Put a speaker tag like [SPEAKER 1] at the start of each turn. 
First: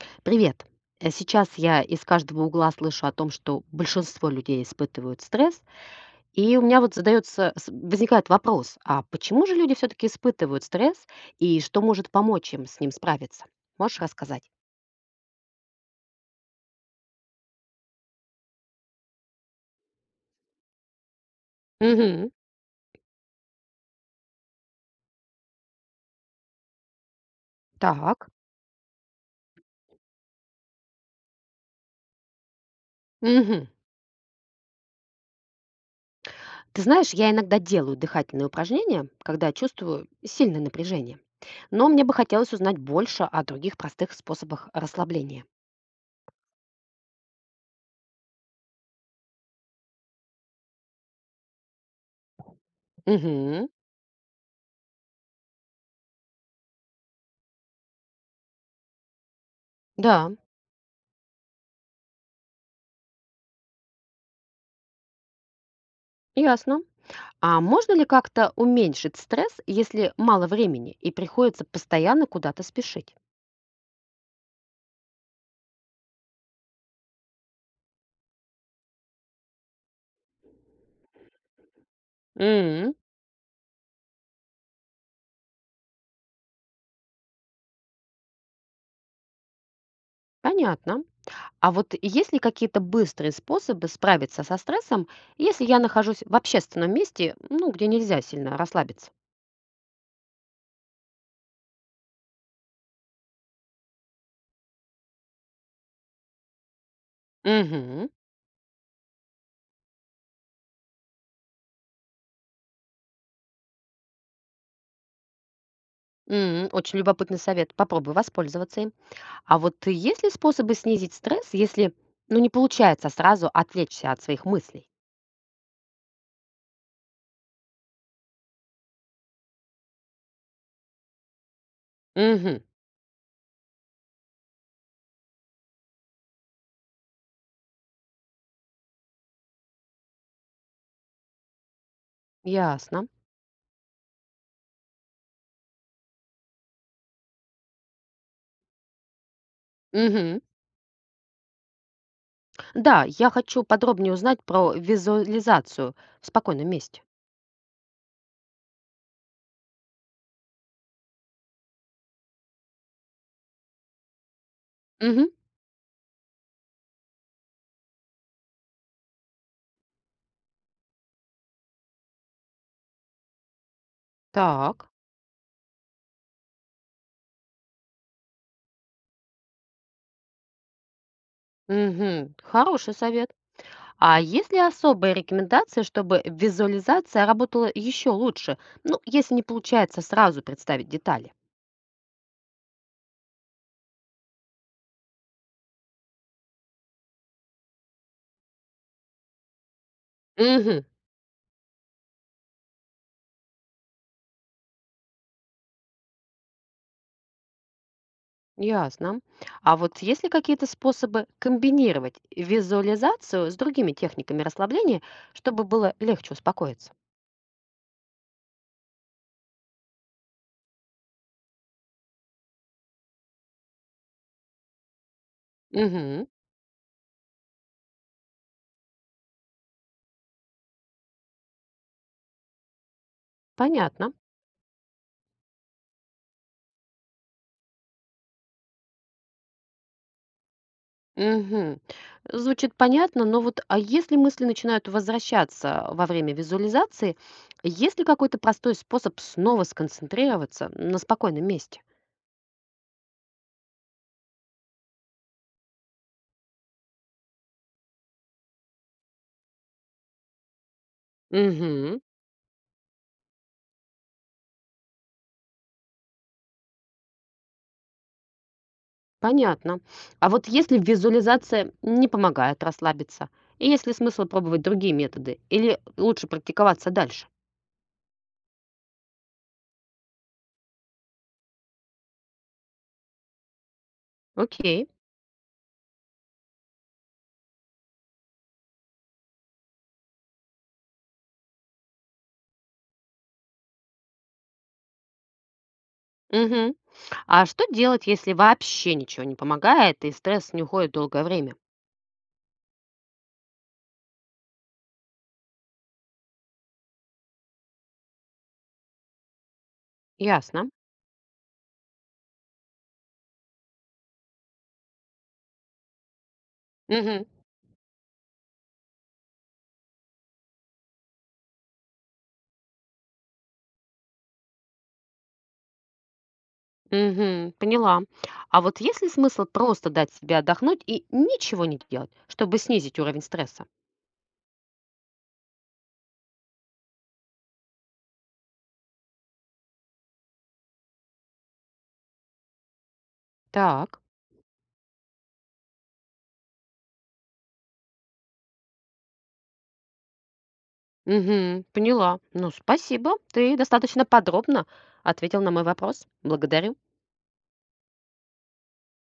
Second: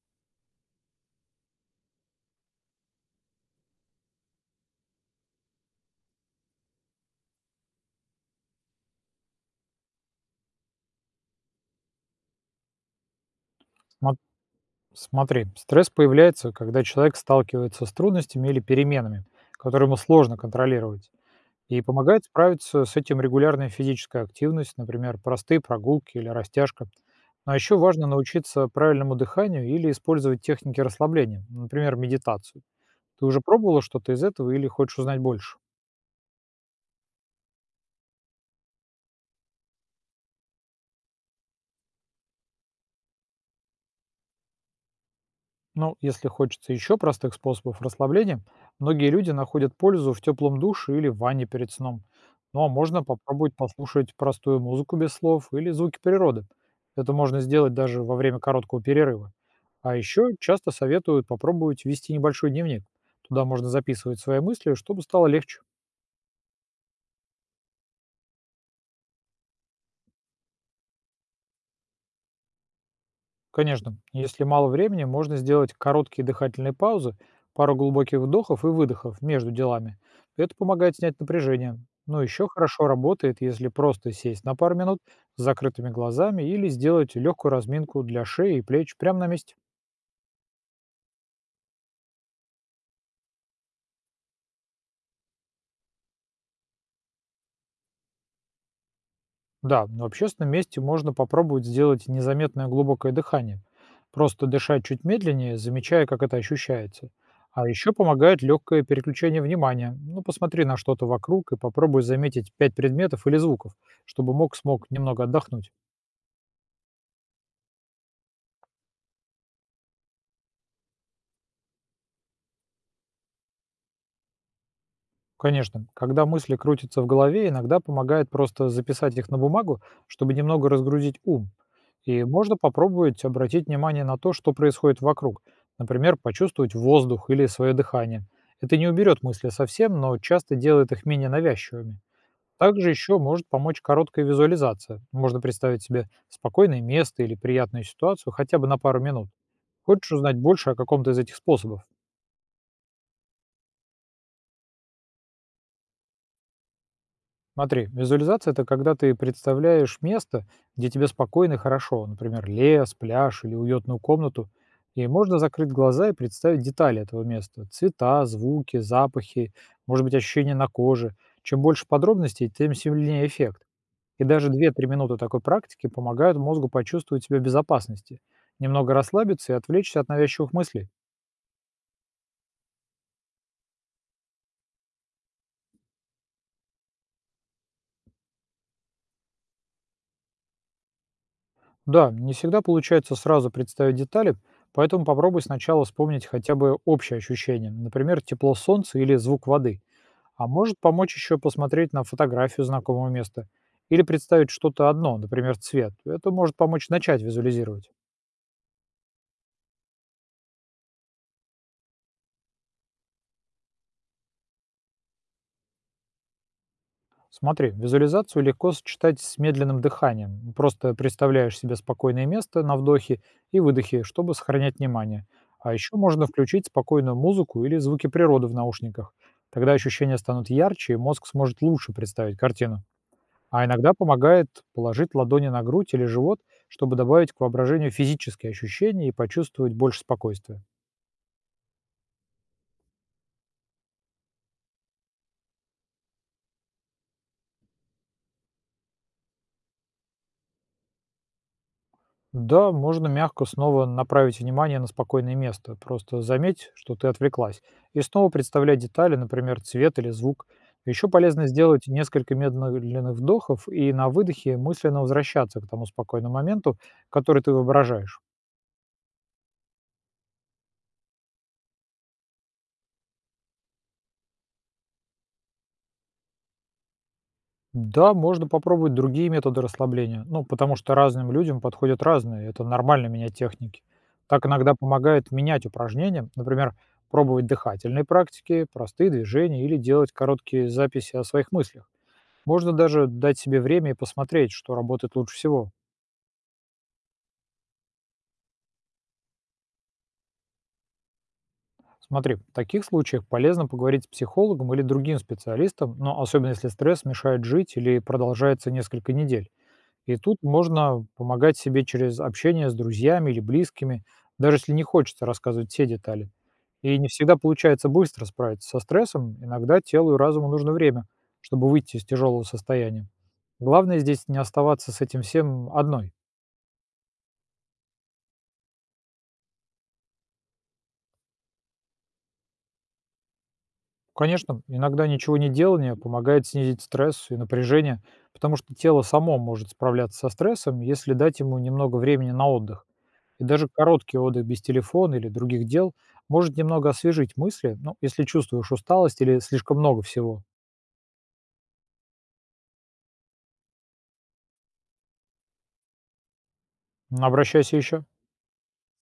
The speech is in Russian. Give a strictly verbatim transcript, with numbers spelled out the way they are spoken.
[SPEAKER 1] Привет. Э, Сейчас я из каждого угла слышу о том, что большинство людей испытывают стресс, и у меня вот задается, с- возникает вопрос, а почему же люди все-таки испытывают стресс, и что может помочь им с ним справиться? Можешь
[SPEAKER 2] Смо-
[SPEAKER 1] рассказать?
[SPEAKER 2] Смотри, стресс появляется, когда человек сталкивается с трудностями или переменами, которые ему сложно контролировать. И помогает
[SPEAKER 1] Угу.
[SPEAKER 2] справиться с этим регулярная физическая активность, например, простые прогулки или растяжка. А еще важно
[SPEAKER 1] Так.
[SPEAKER 2] научиться правильному дыханию или использовать техники расслабления, например, медитацию. Ты уже
[SPEAKER 1] Угу.
[SPEAKER 2] пробовала что-то из этого или хочешь узнать больше?
[SPEAKER 1] Ты знаешь, я иногда делаю дыхательные упражнения, когда чувствую сильное напряжение, но мне бы хотелось узнать больше о других простых способах расслабления.
[SPEAKER 2] Ну, если хочется еще простых способов расслабления, многие люди находят пользу в теплом душе или в ванне перед сном. Ну а можно попробовать
[SPEAKER 1] Угу.
[SPEAKER 2] послушать простую музыку без слов или звуки природы. Это можно сделать даже во время короткого перерыва. А
[SPEAKER 1] Да,
[SPEAKER 2] еще часто советуют попробовать вести небольшой дневник. Туда можно записывать свои мысли, чтобы стало легче.
[SPEAKER 1] ясно. А можно ли как-то уменьшить стресс, если мало времени и приходится постоянно куда-то спешить?
[SPEAKER 2] Конечно, если мало времени, можно сделать короткие дыхательные паузы, пару глубоких вдохов и выдохов между делами. Это помогает снять напряжение. Но еще хорошо
[SPEAKER 1] М,
[SPEAKER 2] работает, если просто сесть на пару минут с закрытыми глазами или сделать легкую разминку для шеи и плеч прямо на месте.
[SPEAKER 1] понятно. А вот есть ли какие-то быстрые способы справиться со стрессом, если я нахожусь в общественном месте, ну, где нельзя сильно расслабиться?
[SPEAKER 2] Да, на общественном месте можно попробовать сделать незаметное глубокое дыхание. Просто дышать чуть медленнее, замечая, как это ощущается. А еще
[SPEAKER 1] Мгм.
[SPEAKER 2] помогает легкое переключение внимания. Ну, посмотри на что-то вокруг и попробуй заметить пять предметов или звуков, чтобы мозг смог немного отдохнуть.
[SPEAKER 1] М, очень любопытный совет. Попробую воспользоваться им. А вот есть ли способы снизить стресс, если, ну, не получается сразу отвлечься от своих мыслей?
[SPEAKER 2] Конечно, когда мысли крутятся в голове, иногда помогает просто записать их на бумагу, чтобы немного разгрузить ум. И можно
[SPEAKER 1] Угу.
[SPEAKER 2] попробовать обратить внимание на то, что происходит вокруг. Например, почувствовать воздух или свое дыхание. Это не уберет мысли совсем, но часто делает их менее навязчивыми. Также
[SPEAKER 1] Ясно.
[SPEAKER 2] еще может помочь короткая визуализация. Можно представить себе спокойное место или приятную ситуацию хотя бы на пару минут. Хочешь узнать
[SPEAKER 1] Мгм.
[SPEAKER 2] больше о каком-то из этих способов?
[SPEAKER 1] Да, я хочу подробнее узнать про визуализацию в спокойном месте.
[SPEAKER 2] Смотри, визуализация — это когда ты представляешь место, где тебе спокойно и хорошо, например, лес, пляж или уютную комнату, и
[SPEAKER 1] Мгм.
[SPEAKER 2] можно закрыть глаза и представить детали этого места — цвета, звуки, запахи, может быть, ощущения на коже. Чем больше подробностей, тем сильнее эффект. И даже две-три
[SPEAKER 1] Так.
[SPEAKER 2] минуты такой практики помогают мозгу почувствовать себя в безопасности, немного расслабиться и отвлечься от навязчивых мыслей.
[SPEAKER 1] Мгм. Хороший совет. А есть ли особые рекомендации, чтобы визуализация работала еще лучше? Ну, если не получается сразу представить детали.
[SPEAKER 2] Да, не всегда получается сразу представить детали, поэтому попробуй сначала вспомнить хотя бы общее ощущение, например, тепло солнца или звук воды. А может
[SPEAKER 1] Угу.
[SPEAKER 2] помочь еще посмотреть на фотографию знакомого места или представить что-то одно, например, цвет. Это может помочь начать визуализировать.
[SPEAKER 1] Ясно. А вот есть ли какие-то способы комбинировать визуализацию с другими техниками расслабления, чтобы было легче успокоиться?
[SPEAKER 2] Смотри, визуализацию легко сочетать с медленным дыханием. Просто представляешь себе спокойное место на вдохе и выдохе, чтобы сохранять внимание. А еще можно
[SPEAKER 1] Угу.
[SPEAKER 2] включить спокойную музыку или звуки природы в наушниках. Тогда ощущения станут ярче, и мозг сможет лучше представить картину. А иногда
[SPEAKER 1] Понятно.
[SPEAKER 2] помогает положить ладони на грудь или живот, чтобы добавить к воображению физические ощущения и почувствовать больше спокойствия.
[SPEAKER 1] Мгм. Звучит понятно, но вот а если мысли начинают возвращаться во время визуализации, есть ли какой-то простой способ снова сконцентрироваться на спокойном месте?
[SPEAKER 2] Да, можно мягко снова направить внимание на спокойное место. Просто заметь, что ты отвлеклась. И снова представляй детали, например, цвет или звук. Еще полезно сделать
[SPEAKER 1] Угу,
[SPEAKER 2] несколько медленных вдохов и на выдохе мысленно возвращаться к тому спокойному моменту, который ты воображаешь.
[SPEAKER 1] понятно. А вот если визуализация не помогает расслабиться, и есть ли смысл пробовать другие методы, или лучше практиковаться дальше?
[SPEAKER 2] Да, можно попробовать другие методы расслабления. Ну, потому что разным людям подходят разные. Это нормально менять техники. Так иногда
[SPEAKER 1] Окей.
[SPEAKER 2] помогает менять упражнения. Например, пробовать дыхательные практики, простые движения или делать короткие записи о своих мыслях. Можно даже дать себе время и посмотреть, что работает лучше всего.
[SPEAKER 1] Мгм. А что делать, если вообще ничего не помогает, и стресс не уходит долгое время?
[SPEAKER 2] Смотри, в таких случаях полезно поговорить с психологом или другим специалистом, но особенно если стресс мешает жить или продолжается несколько недель. И тут
[SPEAKER 1] Ясно.
[SPEAKER 2] можно помогать себе через общение с друзьями или близкими, даже если не хочется рассказывать все детали. И не
[SPEAKER 1] Мгм.
[SPEAKER 2] всегда получается быстро справиться со стрессом, иногда телу и разуму нужно время, чтобы выйти из тяжелого состояния. Главное здесь не оставаться с этим всем одной.
[SPEAKER 1] Мгм. Поняла. А вот есть ли смысл просто дать себе отдохнуть и ничего не делать, чтобы снизить уровень стресса?
[SPEAKER 2] Конечно, иногда ничего не делание помогает снизить стресс и напряжение, потому что тело само может справляться со стрессом, если дать ему немного времени на отдых. И даже
[SPEAKER 1] Так.
[SPEAKER 2] короткий отдых без телефона или других дел может немного освежить мысли, ну, если чувствуешь усталость или слишком много всего.
[SPEAKER 1] Мгм. Поняла. Ну, спасибо. Ты достаточно подробно ответил на мой вопрос. Благодарю.
[SPEAKER 2] Обращайся еще.